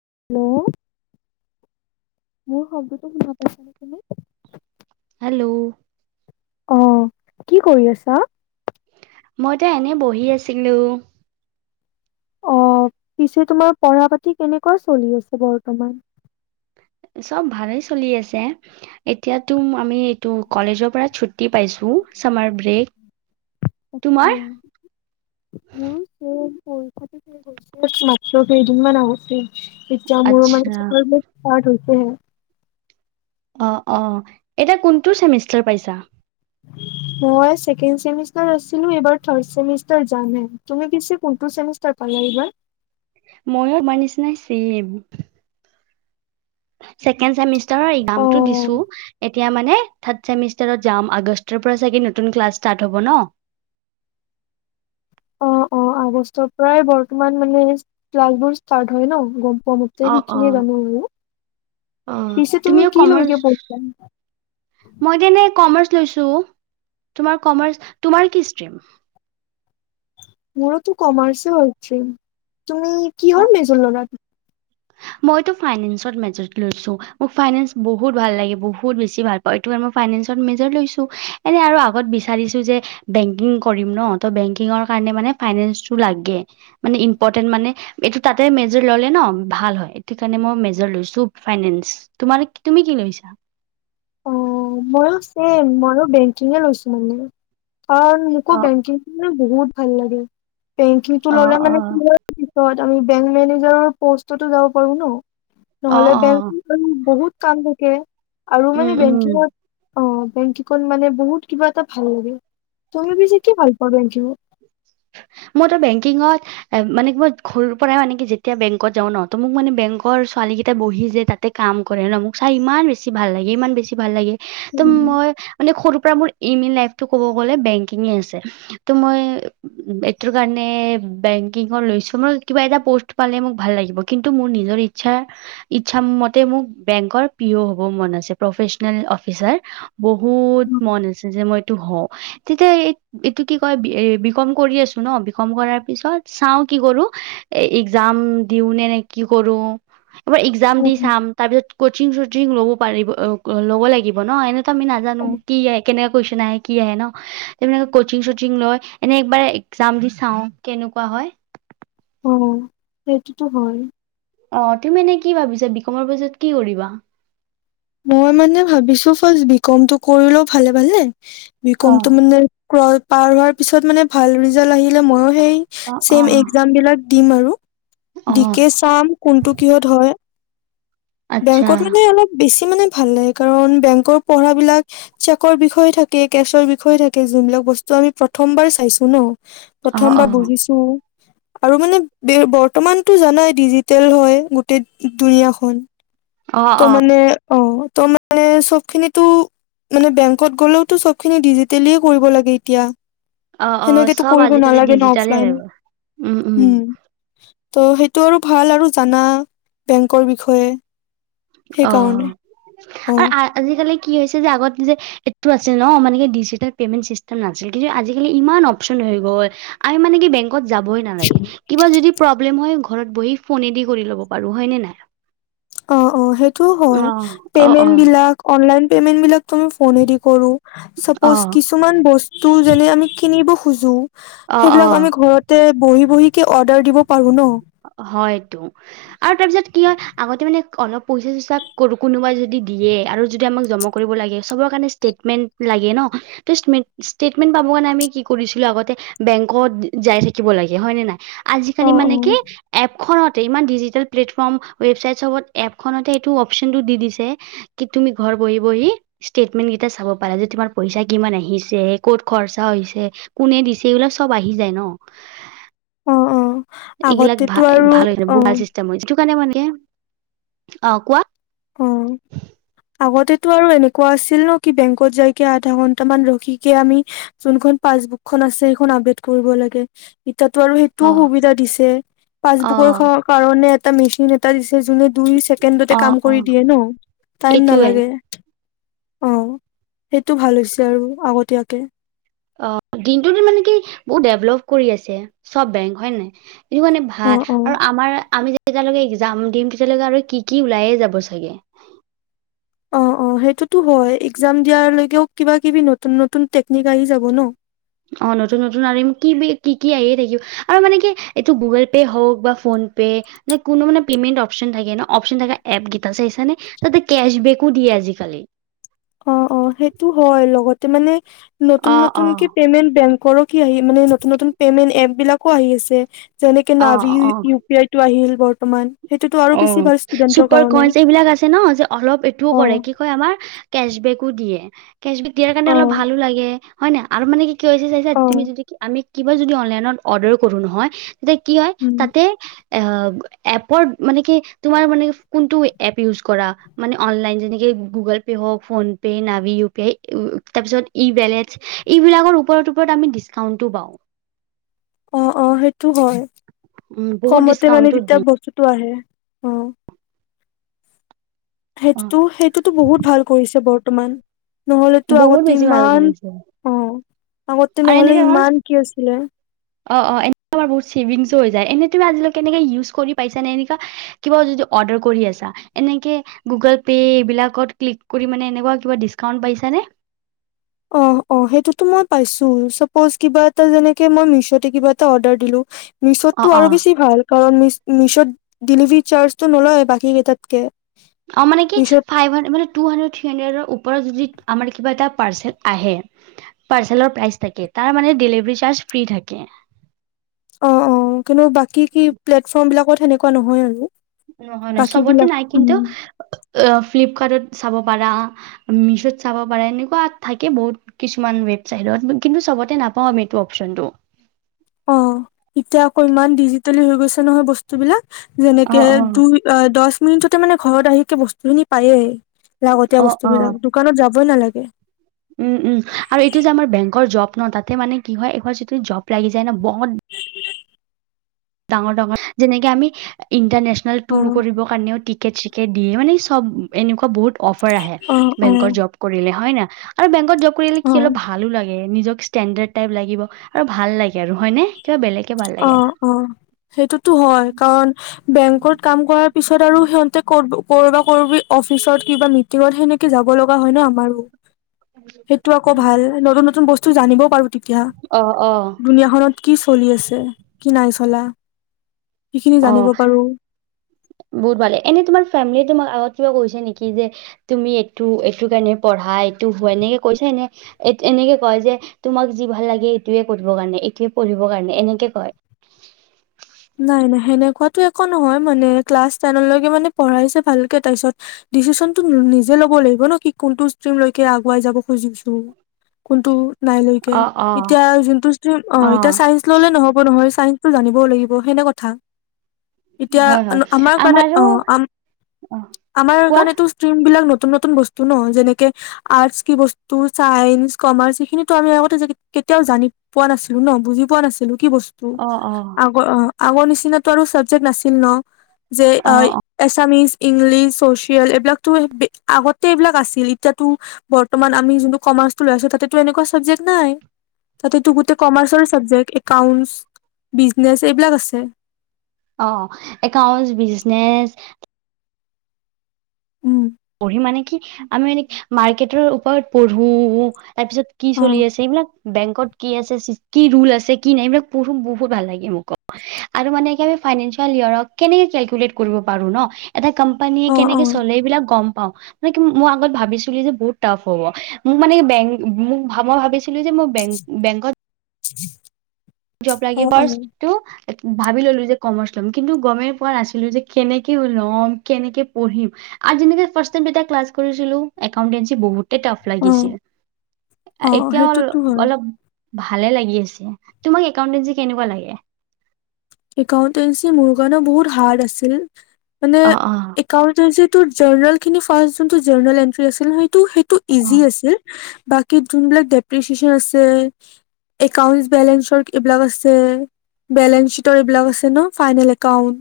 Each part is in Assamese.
হেল্ল'। মোৰ শব্দটো শুনা পাইছা নে তুমি? হেল্ল'? অ', কি কৰি আছা? মইতো এনে বহি আছিলো। অ', পিছে তোমাৰ পঢ়া পাতি কেনেকুৱা চলি আছে বৰ্তমান? চব ভালেই চলি আছে। এতিয়াতো আমি এইটো কলেজৰ পৰা [unintelligible] [unintelligible] পাইছো ছামাৰ ব্ৰেক। আচ্ছা, তোমাৰ মোৰো ছেম। পৰীক্ষাটো শেষ হৈছেহে মাত্ৰ কেইদিনমান আগতে। তেতিয়া মোৰ [unintelligible] আচ্ছা [unintelligible] অ', অ', এতিয়া কোনটো চেমিষ্টাৰ পাইছা? মই ছেকেণ্ড চেমিষ্টাৰ আছিলোঁ, এইবাৰ থাৰ্ড চেমিষ্টাৰ যামহে। তুমি পিছে কোনটো চেমিষ্টাৰ পালা এইবাৰ? ময়ো তোমাৰ নিচিনাই চেম। ছেকেণ্ড চেমিষ্টাৰৰ এক্সামটো অ' দিছো এতিয়া মানে থাৰ্ড চেমিষ্টাৰত যাম, আগষ্টৰ পৰা চাগে নতুন ক্লাছ ষ্টাৰ্ট হ'ব ন। অ', অ', আগষ্টৰ পৰাই বৰ্তমান মানে ক্লাছ বোৰ ষ্টাৰ্ট হয় ন গ কমতে অ অ সেইখিনিয়ে জানো আৰু। অ পিছে তুমি তুমিও কি কমাৰ্চ লৈকে [unintelligible] মই তেনে [unintelligible] লৈছো, তোমাৰ কমাৰ্চ, তোমাৰ কি ষ্ট্ৰীম? মোৰতো কমাৰ্চে হয়। [unintelligible] তুমি কিহৰ মেজৰ ল'লা? মইটো ফাইনেন্সত মেজৰ লৈছো। মোক ফাইনেন্স বহুত ভাল লাগে বহুত বেছি ভাল পাও, [unintelligible] ফাইনেন্সত মেজ লৈছো। এনে আৰু আগত বিচাৰিছো যে বেংকিং কৰিম ন, ত বেংকিঙৰ কাৰনে মানে ফাইনেন্সটো লাগে, মানে ইম্পৰ্টেন্ট মানে এইটো তাতে মেজৰ ললে ন ভাল হয়। এইটো কাৰণে মই মেজৰ লৈছো ফাইনেন্স, তোমাৰ তুমি কি লৈছা? অ', মইও ছেম, মইও বেংকিঙ লৈছো মানে। অ', মোকো বেংকিং মানে বহুত ভাল লাগে। বেংকিংটো অ ল'লে অ মানে কি [unintelligible] [unintelligible] আমি বেংক মেনেজাৰৰ পষ্টতো যাব পাৰো ন। অ নহ'লে অ [unintelligible] বহুত কাম থাকে। আৰু উম মানে বে উম [unintelligible] অঁ বেংকীকত মানে বহুত কিবা এটা ভাল লাগে। তুমি পিছে কি ভাল পোৱা বেংকিং। মই তো বেংকিঙত এ মানে কি মই সৰুৰ পৰাই মানে কি যেতিয়া বেংকত যাও ন, ত' মোক মানে বেংকৰ ছোৱালী কেইটা বহি যে তাতে কাম কৰে ন মোক চাই ইমান বেছি ভাল লাগে-ইমান বেছি ভাল লাগে। ত' মই মানে সৰু পৰা মোৰ এইম ইন লাইফটো ক'ব গলে বেংকিং আছে ত' মই এইটো কাৰণে বেংকিংৰ লৈছো মই কিবা এটা পষ্ট পালে মোক ভাল লাগিব কিন্তু মোৰ নিজৰ ইছাৰ ই্ছা মতে মোক বেংকৰ পি অ হ'ব মন আছে প্ৰফেচনেল অফিচাৰ বহুত মন আছে যে মই এইটো হওঁ, তেতিয়া এইটো কি কয় বি কম কৰি আছো ন, বি কম কৰাৰ পিছত চাওঁ কি কৰো এ এক্জাম দিওঁ নে- নে কি কৰো এবাৰ এক্সাম দি চাম তাৰপিছত কচিং চচিং ল'ব পাৰিব অ অ ল'ব লাগিব ন, এনেতো আমি নাজানো কি কেনেকে কুৱেশচন আহে কি আহে ন, তেনেকে কচিং চচিং লয় এনে একবাৰে এক্জাম দি চাওঁ কেনেকুৱা হয়। অঁ সেইটোতো হয়। অঁ তুমি এনে কি ভাবিছা বিকমৰ পিছত কি কৰিবা। মই মানে ভাবিছো ফাৰ্ষ্ট বি কমটো কৰি লও ভালে- ভালে অ বিকমটো মানে [unintelligible] পাৰ হোৱাৰ পিছত মানে ভাল ৰিজাল্ট আহিলে ময়ো সেই অ অ ছেম এক্সাম বিলাক দিম আৰু। অ দি কে চাম কোনটো কিহত হয়। আচ্ছা বেংকত মানে অলপ বেছি মানে ভাল লাগে কাৰণ, বেংকৰ পঢ়া বিলাক চেকৰ বিষয়ে থাকে, কেছৰ বিষয়ে থাকে, যোন বিলাক বস্তু আমি প্ৰথমবাৰ চাইছো ন। অ প্ৰথম অ বাৰ বুজিছো। আৰু মানে, বৰ্তমানটো জানাই ডিজিটেল হয় গোটেই দুুনীয়াখন। অ অ ত' মানে অ' ত' মানে চবখিনিটো মানে বেংকত গলেওতো চবখিনি ডিজিটেলিয়ে কৰিব লাগে এতিয়া। অঁ -অঁ সেনেকেতো চব কৰিব আজি-কালি নালাগে ন ডিজিটালেই অফলাইন হৈ গ'ল, উম-উম। উম ত' সেইটো আৰু ভাল আৰু জানা বেংকৰ বিষয়ে। সেইকাৰণে অঁ অ' আৰু আজি-কালি কি হৈছিল যে আগত যে সেইটো আছিল ন মানে কি ডিজিটেল পেমেণ্ট চিষ্টেম নাছিল কিন্তু আজিকালি ইমান অপচন হৈ গ'ল আৰু মানে কি বেংক কত যাবয়ে নালাগে, কিবা যদি প্ৰব্লেম হয় ঘৰত বহি ফোনেদি কৰি ল'ব পাৰো হয়নে নাই। অ- অ সেইটোও অ হয়, অ অ পেইমেণ্টবিলাক অনলাইন পেইমেণ্ট বিলাক টো আমি ফোনেদি কৰোঁ, অ চাপজ কিছুমান বস্তু যেনে আমি কিনিব খো খুজোঁ। অ সেইবিলাক অ আমি ঘৰতে বহি বহিকে অৰ্ডাৰ দিব পাৰো ন। হয় এইটো, আৰু তাৰপিছত কি হয়, আগতে মানে অলপ পইচা চইচা কোনোবাই যদি দিয়ে, আৰু যদি আমাক জমা কৰিব লাগে, চবৰ কাৰণে ষ্টেটমেন্ট লাগে ন, ত' ষ্টেটমেন্ট পাব কাৰণে আমি কি কৰিছিলো আগতে, বেংকত যাই থাকিব লাগে হয়নে নাই? আজিকালি মানে [inaudible] ঘৰতে, ইমান ডিজিটেল প্লেটফৰ্ম, ৱেবচাইট চবত এপখনতে এইটো অপশচনটো দি দিছে, কি তুমি ঘৰ বহি বহি ষ্টেটমেন্ট কেইটা চাব পাৰা যে, তোমাৰ পইচা কিমান আহিছে, ক'ত খৰচা হৈছে, কোনে দিছে এইবিলাক চব আহি যায় ন অ' অ'। এইগিলাক আগতেতো আৰু ভা-ভাল হৈছে, ভাল অ' চিষ্টেম, যিটো [unintelligible] অ', কোৱা অ', আগতেটো আৰু এনেকুৱা আছিল ন, কি বেংকত যাইকে আধা ঘন্টামান ৰখিকে, আমি যোনখন পাছবুকখন আছে সেইখন আপডেট কৰিব লাগে, এ এতিয়াতো আৰু সেইটোও অ সুবিধা দিছে, অ পাছবুকৰ কাৰণে মেচিন এটা দিছ জোনে দুই ছেকেণ্ডতে অ কাম অ কৰি দিয়ে ন, টাইম এইটোৱে নালাগে। অ, সেইটো ভাল হৈছে আৰু আগতীয়াকে। অ, দিনতটো দিন মানে কি, বহুত ডেভলপ কৰি আছে চব বেংক হয়ে নাই। এইটো কাৰণে অ ভাল। অ আৰু আমাৰ আমি তেতিয়ালৈকে এক্জাম দিম, তেতিয়ালৈকে আৰু কি ল, কি ওলাইে যাব চাগে। অহ, অহ, সেইটোতো হয়। এক্জাম দিয়ালৈও কিবা কিবি নতুন, নতুন টেকনিক আহি যাব ন। অ, নতুন, নতুন আৰু কি, কি, কি আহিয়ে থাকিব। আৰু মানে কি, এইটো গুগল পে' হওক বা ফোন পে। ন কোনো মানে পেমেণ্ট অপচন থাকে ন অপচন থকা এপ কেইটা চাইছানে। তাতে কেচবেকো দিয়ে আজিকালি। অহ, অহ, সেইটো হয় লগত ত, মানে নতুন, অ নতুন অ কি পেমেট বেংক কৰক কি আহিল, মানে নতুন, নতুন পে'মেট এপ বিলাক আকৌ আহি আছে যেনেকে অ নাভি উ পি আই টো আহিল বৰ্তমান সেইটোতো আৰু বেছি অহ, ভাল ষ্টুডেন্টৰ চুপাৰ কাৰণে। কইনচ এইবিলাক আছে ন। যে অলপ এইটোও কৰে, অ', কি কয় আমাৰ কেচবেকো দিয়ে। কেচবেক দিয়াৰ কাৰণে অলপ অ', ভালো লাগে, হয় ন। আৰু মানে কি কি হৈছে চাইছা তুমি অ', যদি কি আমি কিবা যদি অনলাইনত অৰ্ডাৰো কৰো নহয় তেতিয়া কি হয় উম, তাতে। এ এপৰ। মানে কি তোমাৰ মানে কোনটো এপ উইচ কৰা অনলাইন যেনেকে গুগলপে হওঁক ফোনপে নাভি উইপিআই তাৰ পিছত ই ৱালেট এইবিলাকৰ ওপৰত ওপৰত আমি ডিছকাউণ্ট ও পাওঁ। অহ অহ সেইটো হয়। উম বহুত কমতে মানে ডিচকাউন্টো যেতিয়া দি বস্তুতটো আহে। অহ। অ সেইটোতো সেইটোতো বহুত ভাল কৰিছে বৰ। বৰ্তমান। নহলেতো বহুত আগতে বেছি ভাল ইমান কৰিছে অহ। আৰু এনেকে হ'ল, অহ অহ এনে আমাৰ বহুত ছেভিংও হৈ যায় এনেইটো আজিলৈ। কেনেকা উইছ কৰি পাইছা নে এনেকা কিবা যদি অৰ্ডাৰ কৰি আছা এনেকে গুগল পে এইবিলাকত ক্লিক কৰি ডিছকাউণ্ট পাইছা নে। অহ অহ সেইটোতো মই পাইছোঁ, চাপচ কিবা এটা যেনেকে মই মিছোত কিবা এটা অৰ্ডাৰ দিলোঁ। মিছোতটো অ', আৰু অ'। বেছি ভাল কাৰণ মিছো। মিছোত ডেলিভাৰী চাৰ্জটো নলয় বাকী কেইটাতকৈ। অ মানে কি ফাইভ হা মানে টু হান্দ্ৰেড থ্ৰী হান্দ্ৰেড ওপৰত যদি আমাৰ কিবা এটা। পাৰ্চেল আহে পাৰ্চেলৰ প্ৰাইচ থাকে তাৰ মানে ডেলিভাৰী চাৰ্জ ফ্ৰি থাকে। অহ অহ কিন্তু বাকী কি প্লেটফৰ্ম বিলাকত সেনেকুৱা নহয় আৰু। নহয় নহয় বাকী চবতে বিলাক নাই কিন্তু, উম, ফ্লিপকাৰ্টত চাব পাৰা। মিছোত চাব পাৰে, এনেকুৱা থাকে বহুত কিছুমান ৱেবচাইটত কিন্তু চবতে নাপাওঁ এইটো অপচনটো। অহ, এতিয়া আকৌ ইমান ডিজিটেলি হৈ গৈছে নহয় বস্তু বিলাক। যেনেকে অ', অ', দুই দহ। মিনিটতে মানে, ঘৰত আহি বস্তুখিনি পায়েই। লাগতীয়া অ', বস্তু অ'। বিলাক দোকানত যাব। ব নালাগে। উম, উম, আৰু এইটো যে আমাৰ বেংকৰ জব ন তাতে মানে কি হয় এবাৰ যিটো জব লাগি যায় নহ। ডাঙৰ, ডাঙৰ, যেনেকে আমি। ইণ্টাৰনেশ্যনেল টুৰ অ', কৰিব কাৰণেও টিক। টিকেট চিকেত দিয়ে মানে সব এনেকুৱা বহুত। অফাৰ আহে অ', বেংকৰ অ', জব কৰিলে হয় না। আৰু বেংকত জব। কৰিলে কি অ'। অলপ ভালো লাগে। নিজক ষ্টেণ্ডাৰ্ড টাইপ লাগিব আৰু ভাল লাগে আৰু হয় নে কিবা বেলেগ। ভাল অ লাগে। অ', সেইটোতো হয় কাৰণ বেংকত কাম কৰাৰ পিছত আৰু সিহতে কৰ। কৰবা কৰিবি অফিচত কিবা মিটিঙত সেনেকে যাব লগ। হয় ন আমাৰো, সেইটো আকৌ ভাল নতুন নতুন বস্তু টো জানিব পাৰো তি তিয়া, অ', অ', দুুনীয়াখনত কি চলি আছ এহ, কি নাই চলা সেইখিনি জানিব অ', পাৰো বহুত ভালে, এনে তোমাৰ ফেমিলি তোমাক আগত কিবা কৈছে নেকি যে তুমি এইটো, এইটো কাৰণে পঢ়া এইটো হোৱা, এনেকে কৈছা নে? এনেকে কয় যে তোমাক যি ভাল লাগে এইটোৱে কৰিব কাৰণে, এইটোৱে পঢ়িব কাৰণে এনেকে কয়? নাই নাই সেনেকুৱাতো একো নহয় মানে ক্লাছ তেনৰলৈকে মানে পঢ়াইছে ভালকে তাৰপিছত ডিচিশনটো নিজে ল'ব লাগিব ন কি কোনটো ষ্ট্ৰীমলৈকে আগুৱাই যাব খুজিছো, কোনটো নাই লৈকে, অ অ এতিয়া জোনটো ষ্ট্ৰীম, অ', এতিয়া চাইন্স ললে নহ'ব নহয়। চাইন্সটো জানিবও লাগিব ব হেনে কথা। এতিয়া, হয় হয় আমাৰ কাৰণে, আমাৰো অ', আম, অ আমাৰ কোৱা। কাৰনেটো ষ্ট্ৰীম বিলাক নত নতুন নতুন বস্তু ন যেনেকে আৰ্টছ কি বস্তু? চায়েঞ্চ, কমাৰ্চ এইখিনিটো আমি আগতে যদি কেতিয়াও জানি পোৱা নাছিলো, ন বুজি পোৱা নাছিলো। কি বস্তু, অ অ আ অ, আগৰ নিছিনতো আৰু চাবজেক্ট নাছিল ন। যে অ এ আছামিজ। ইংলিছ, চচেইল এইবিলাক টো আগতে এইবিলাক আছিল এতিয়াতো বৰ্তমান আমি যোনটো কমাৰ্চটো লৈ আছো তাতেতো এনেকুৱা চাবজেক্ট নাই, তাতেতো গোটেই কমাৰ্চৰ চাবজেক্ট একাউন্ট, বিজ নেচ এইবিলাক আছে। অ', একাউণ্টছ, বিজনেছ। উম। পঢ়ি মানে কি, আমি মানে মাৰ্কেটৰ ওপৰত পঢ়ো তাৰপিছত কি অ চলি আছে এইবিলাক বেংকত কি আছে চিছ কি ৰুলে আছে, কি নাই এইবিলাক পঢ়ো বহুত ভাল লাগে মুকো, আৰু মানে একেবাৰে ফাইনেঞ্চল ইয়াৰঅক কেনেকে কেলকুলেট কৰিব পাৰো ন এটা কম্প কোম্পানীয়ে অ অ কেনেকে চলে এইবিলাক গম পাও মই আগত ভাবিছোঁ যে বহুত তাপ হ'ব মোক মানে বেংক মোক মই ভাবিছ ভাবিছিলো যে বেং বেংকত জব অ লাগিব অ ফাৰ্ষ্ট টো ভাবি ললো যে কমাৰ্চ ল'ম কিন্তু গমেই পোৱা নাছিলো যে কেনেকে ল'ম কেনেকে পঢ়িম আৰু যেনেকে ফাৰ্ষ টাই এটা ক্লাছ কৰিছিলো একাউটেঞ্চি বহুত টফ অ লাগিছিল অ এতিয়া অল সেইটোতো হয় অলপ ভালে লাগি আছে। তোমাক একাউটেঞ্চি কেনেকুৱা লাগে? একাউটেঞ্চি মোৰ কাৰণে বহুত হাৰ্ড আছিল। মানে অ অ একাউটেঞ্চিত তোৰ জল জলখিনি ফাৰ্ষ্ট যোনটো জল এন্ট্ৰি আছিল হয়। টোৰ সেইটো অ ইজি আছিল। বাকী যোনবিলাক ডেপ্ৰিচিয়েচন আছে, একাউন্ট বেলেঞ্চ এইবিলাক আছে, বেলেঞ্চ তৰবিলাক আছে ন ফাইনেল একাউণ্ট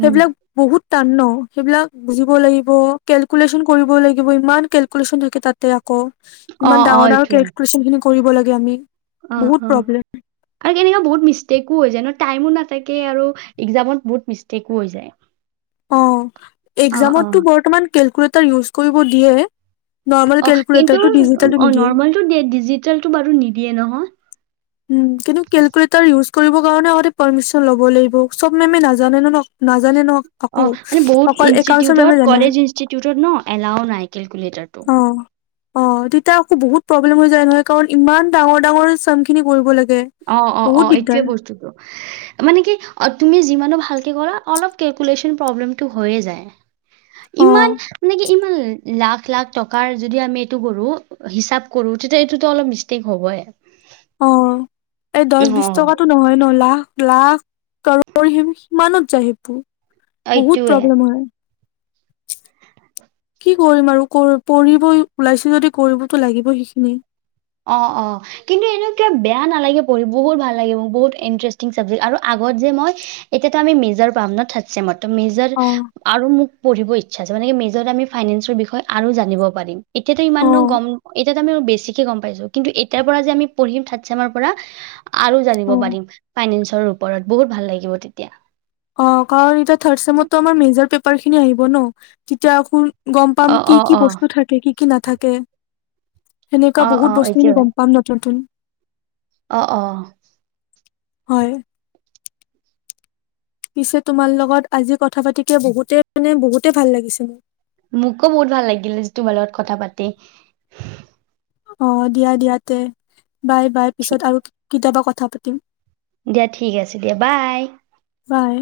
উম সেইবিলাক বহুত টান ন সেইবিলাক বুজিব লাগিব, কেলকুলেশ্যন কৰিব লাগিব, ইমান কেলকুলেশ্যন থাকে তাতে আও। অ ইমান অ ডাঙৰ ডাঙৰ এইটোৱে কেলকুলেশ্যন খিনি কৰিব লাগি ব আমি। অ বহুত অ প্ৰব্লেম আৰু কেনেকুৱা বহুত মিষ্টেকো হৈয় যায় ন। টাইমো নাথাকে আৰু এক্সামত বহুত মিষ্টেকো হৈ যায়। অ। অ অ এক্সামটো বৰ্তমান কেলকুলেটা উছ কৰিব দিয়ে। নৰ্মেল অ কিন্তু কেলকুলেটাৰটো ডিজিটেলটো অ নিদিয়ে নৰ্মেলটো দিয়ে ডিজিটেলটো বাৰু নিদিয়ে নহয়। উম কিন্তু কেলকুলটৰ ইউজ কৰিব কাৰণে আগতে পাৰ্মিচন ল'ব লাগিব চব মেমে নাজানে ন, ন নাজানে ন। অ আকৌ মানে বহুত অকল একাউন্টছৰ মেমে ইনষ্টিউটত জানে কলেজ ইনষ্টিউটত ন এলাও নাই কেলকুলেটাৰটো। অ অ তেতিয়া আকৌ বহুত প্ৰব্লেম হৈ যায় নহয় কাৰণ ইমান ডাঙৰ ডাঙৰ চ খিনি কৰিব লাগে। অ অ বহুত অ দিগদাৰ এইটয়ে বস্তুতটো। মানে কি অ তুমি যিমানো ভাল ভাল কে কৰা অলপ ক্যেলকুলেচন হৈয়ে যায়। অ ইমান মানে কি? ইমান লাখ লাখ টকাৰ যদি আমি এইটো কৰো হিচাপ কৰো তেতিয়া এইটোতো অলপ মিষ্টেক হ'বই। অ। এই দহ অ বিশ টকাতটো নহয় লাখ লাখ সিমানত যায় সেইপোৰ। বহুত এইটোৱে প্ৰব্লেম হয়। কি কৰিম আৰু পঢ়িবই ওলাইছ যদি কৰিবতো লাগিব সেইখিনি অ অ কিন্তু এনেুৱা বেয়া নালাগে পঢ়ি বহুত ভাল লাগে ম বহুত ইণ্টাৰেষ্টিং চাবজেক্ট আৰু আগত যে মই এতিয়াতো আমি মেজৰ পাম ন থাৰ্ড চছেমত। মেজাৰ অ আৰু মোক পঢ়িব ইচ্ছা আছে মানে মেজৰ আমি ফাইনেন্সৰ বিষয়ে আৰু জানিব পাৰিম। এতিয়াতো ইমান অ নো গম এয়াতো আমি বেছি গম পাইছো কিন্তু এতিয়া পৰা যে আমি পঢ়িম থাৰ্ড চেমৰ পৰা। আৰু অ জানিব পাৰিম ফাইনেন্সৰ ওপৰত। বহুত ভাল লাগিব তেতিয়া। অ কাৰণ এতিয়া থাৰ্ড চেমত ত মেজৰ পে পাৰ খিনি আহিব ন। তেতিয়া আকো গম পাম অ', কি অ', কি অ', বস্তু থাকে কি? কি নাথাকে? সেনেকুৱা অ', বহুত অ', বস্তুখিনি এইটোৱে, গ'ম পাম নতুন নতুন। অ' অ' হয়। পিছে তোমাৰ লগত আজি কথা পাতি কিয় বহুতে মানে বহুতে ভাল লাগিছে মোৰ। মোকো বহুত ভাল লাগিলে, এটলিষ্ট তোমাৰ লগত কথা পাতি। অ' দিয়া দিয়া তে বাই বাই পিছত ঠিক- আৰু কেতিয়াবা কথা কথা পতিম। দিয়া ঠিক আছে দিয়া, বাই। বাই।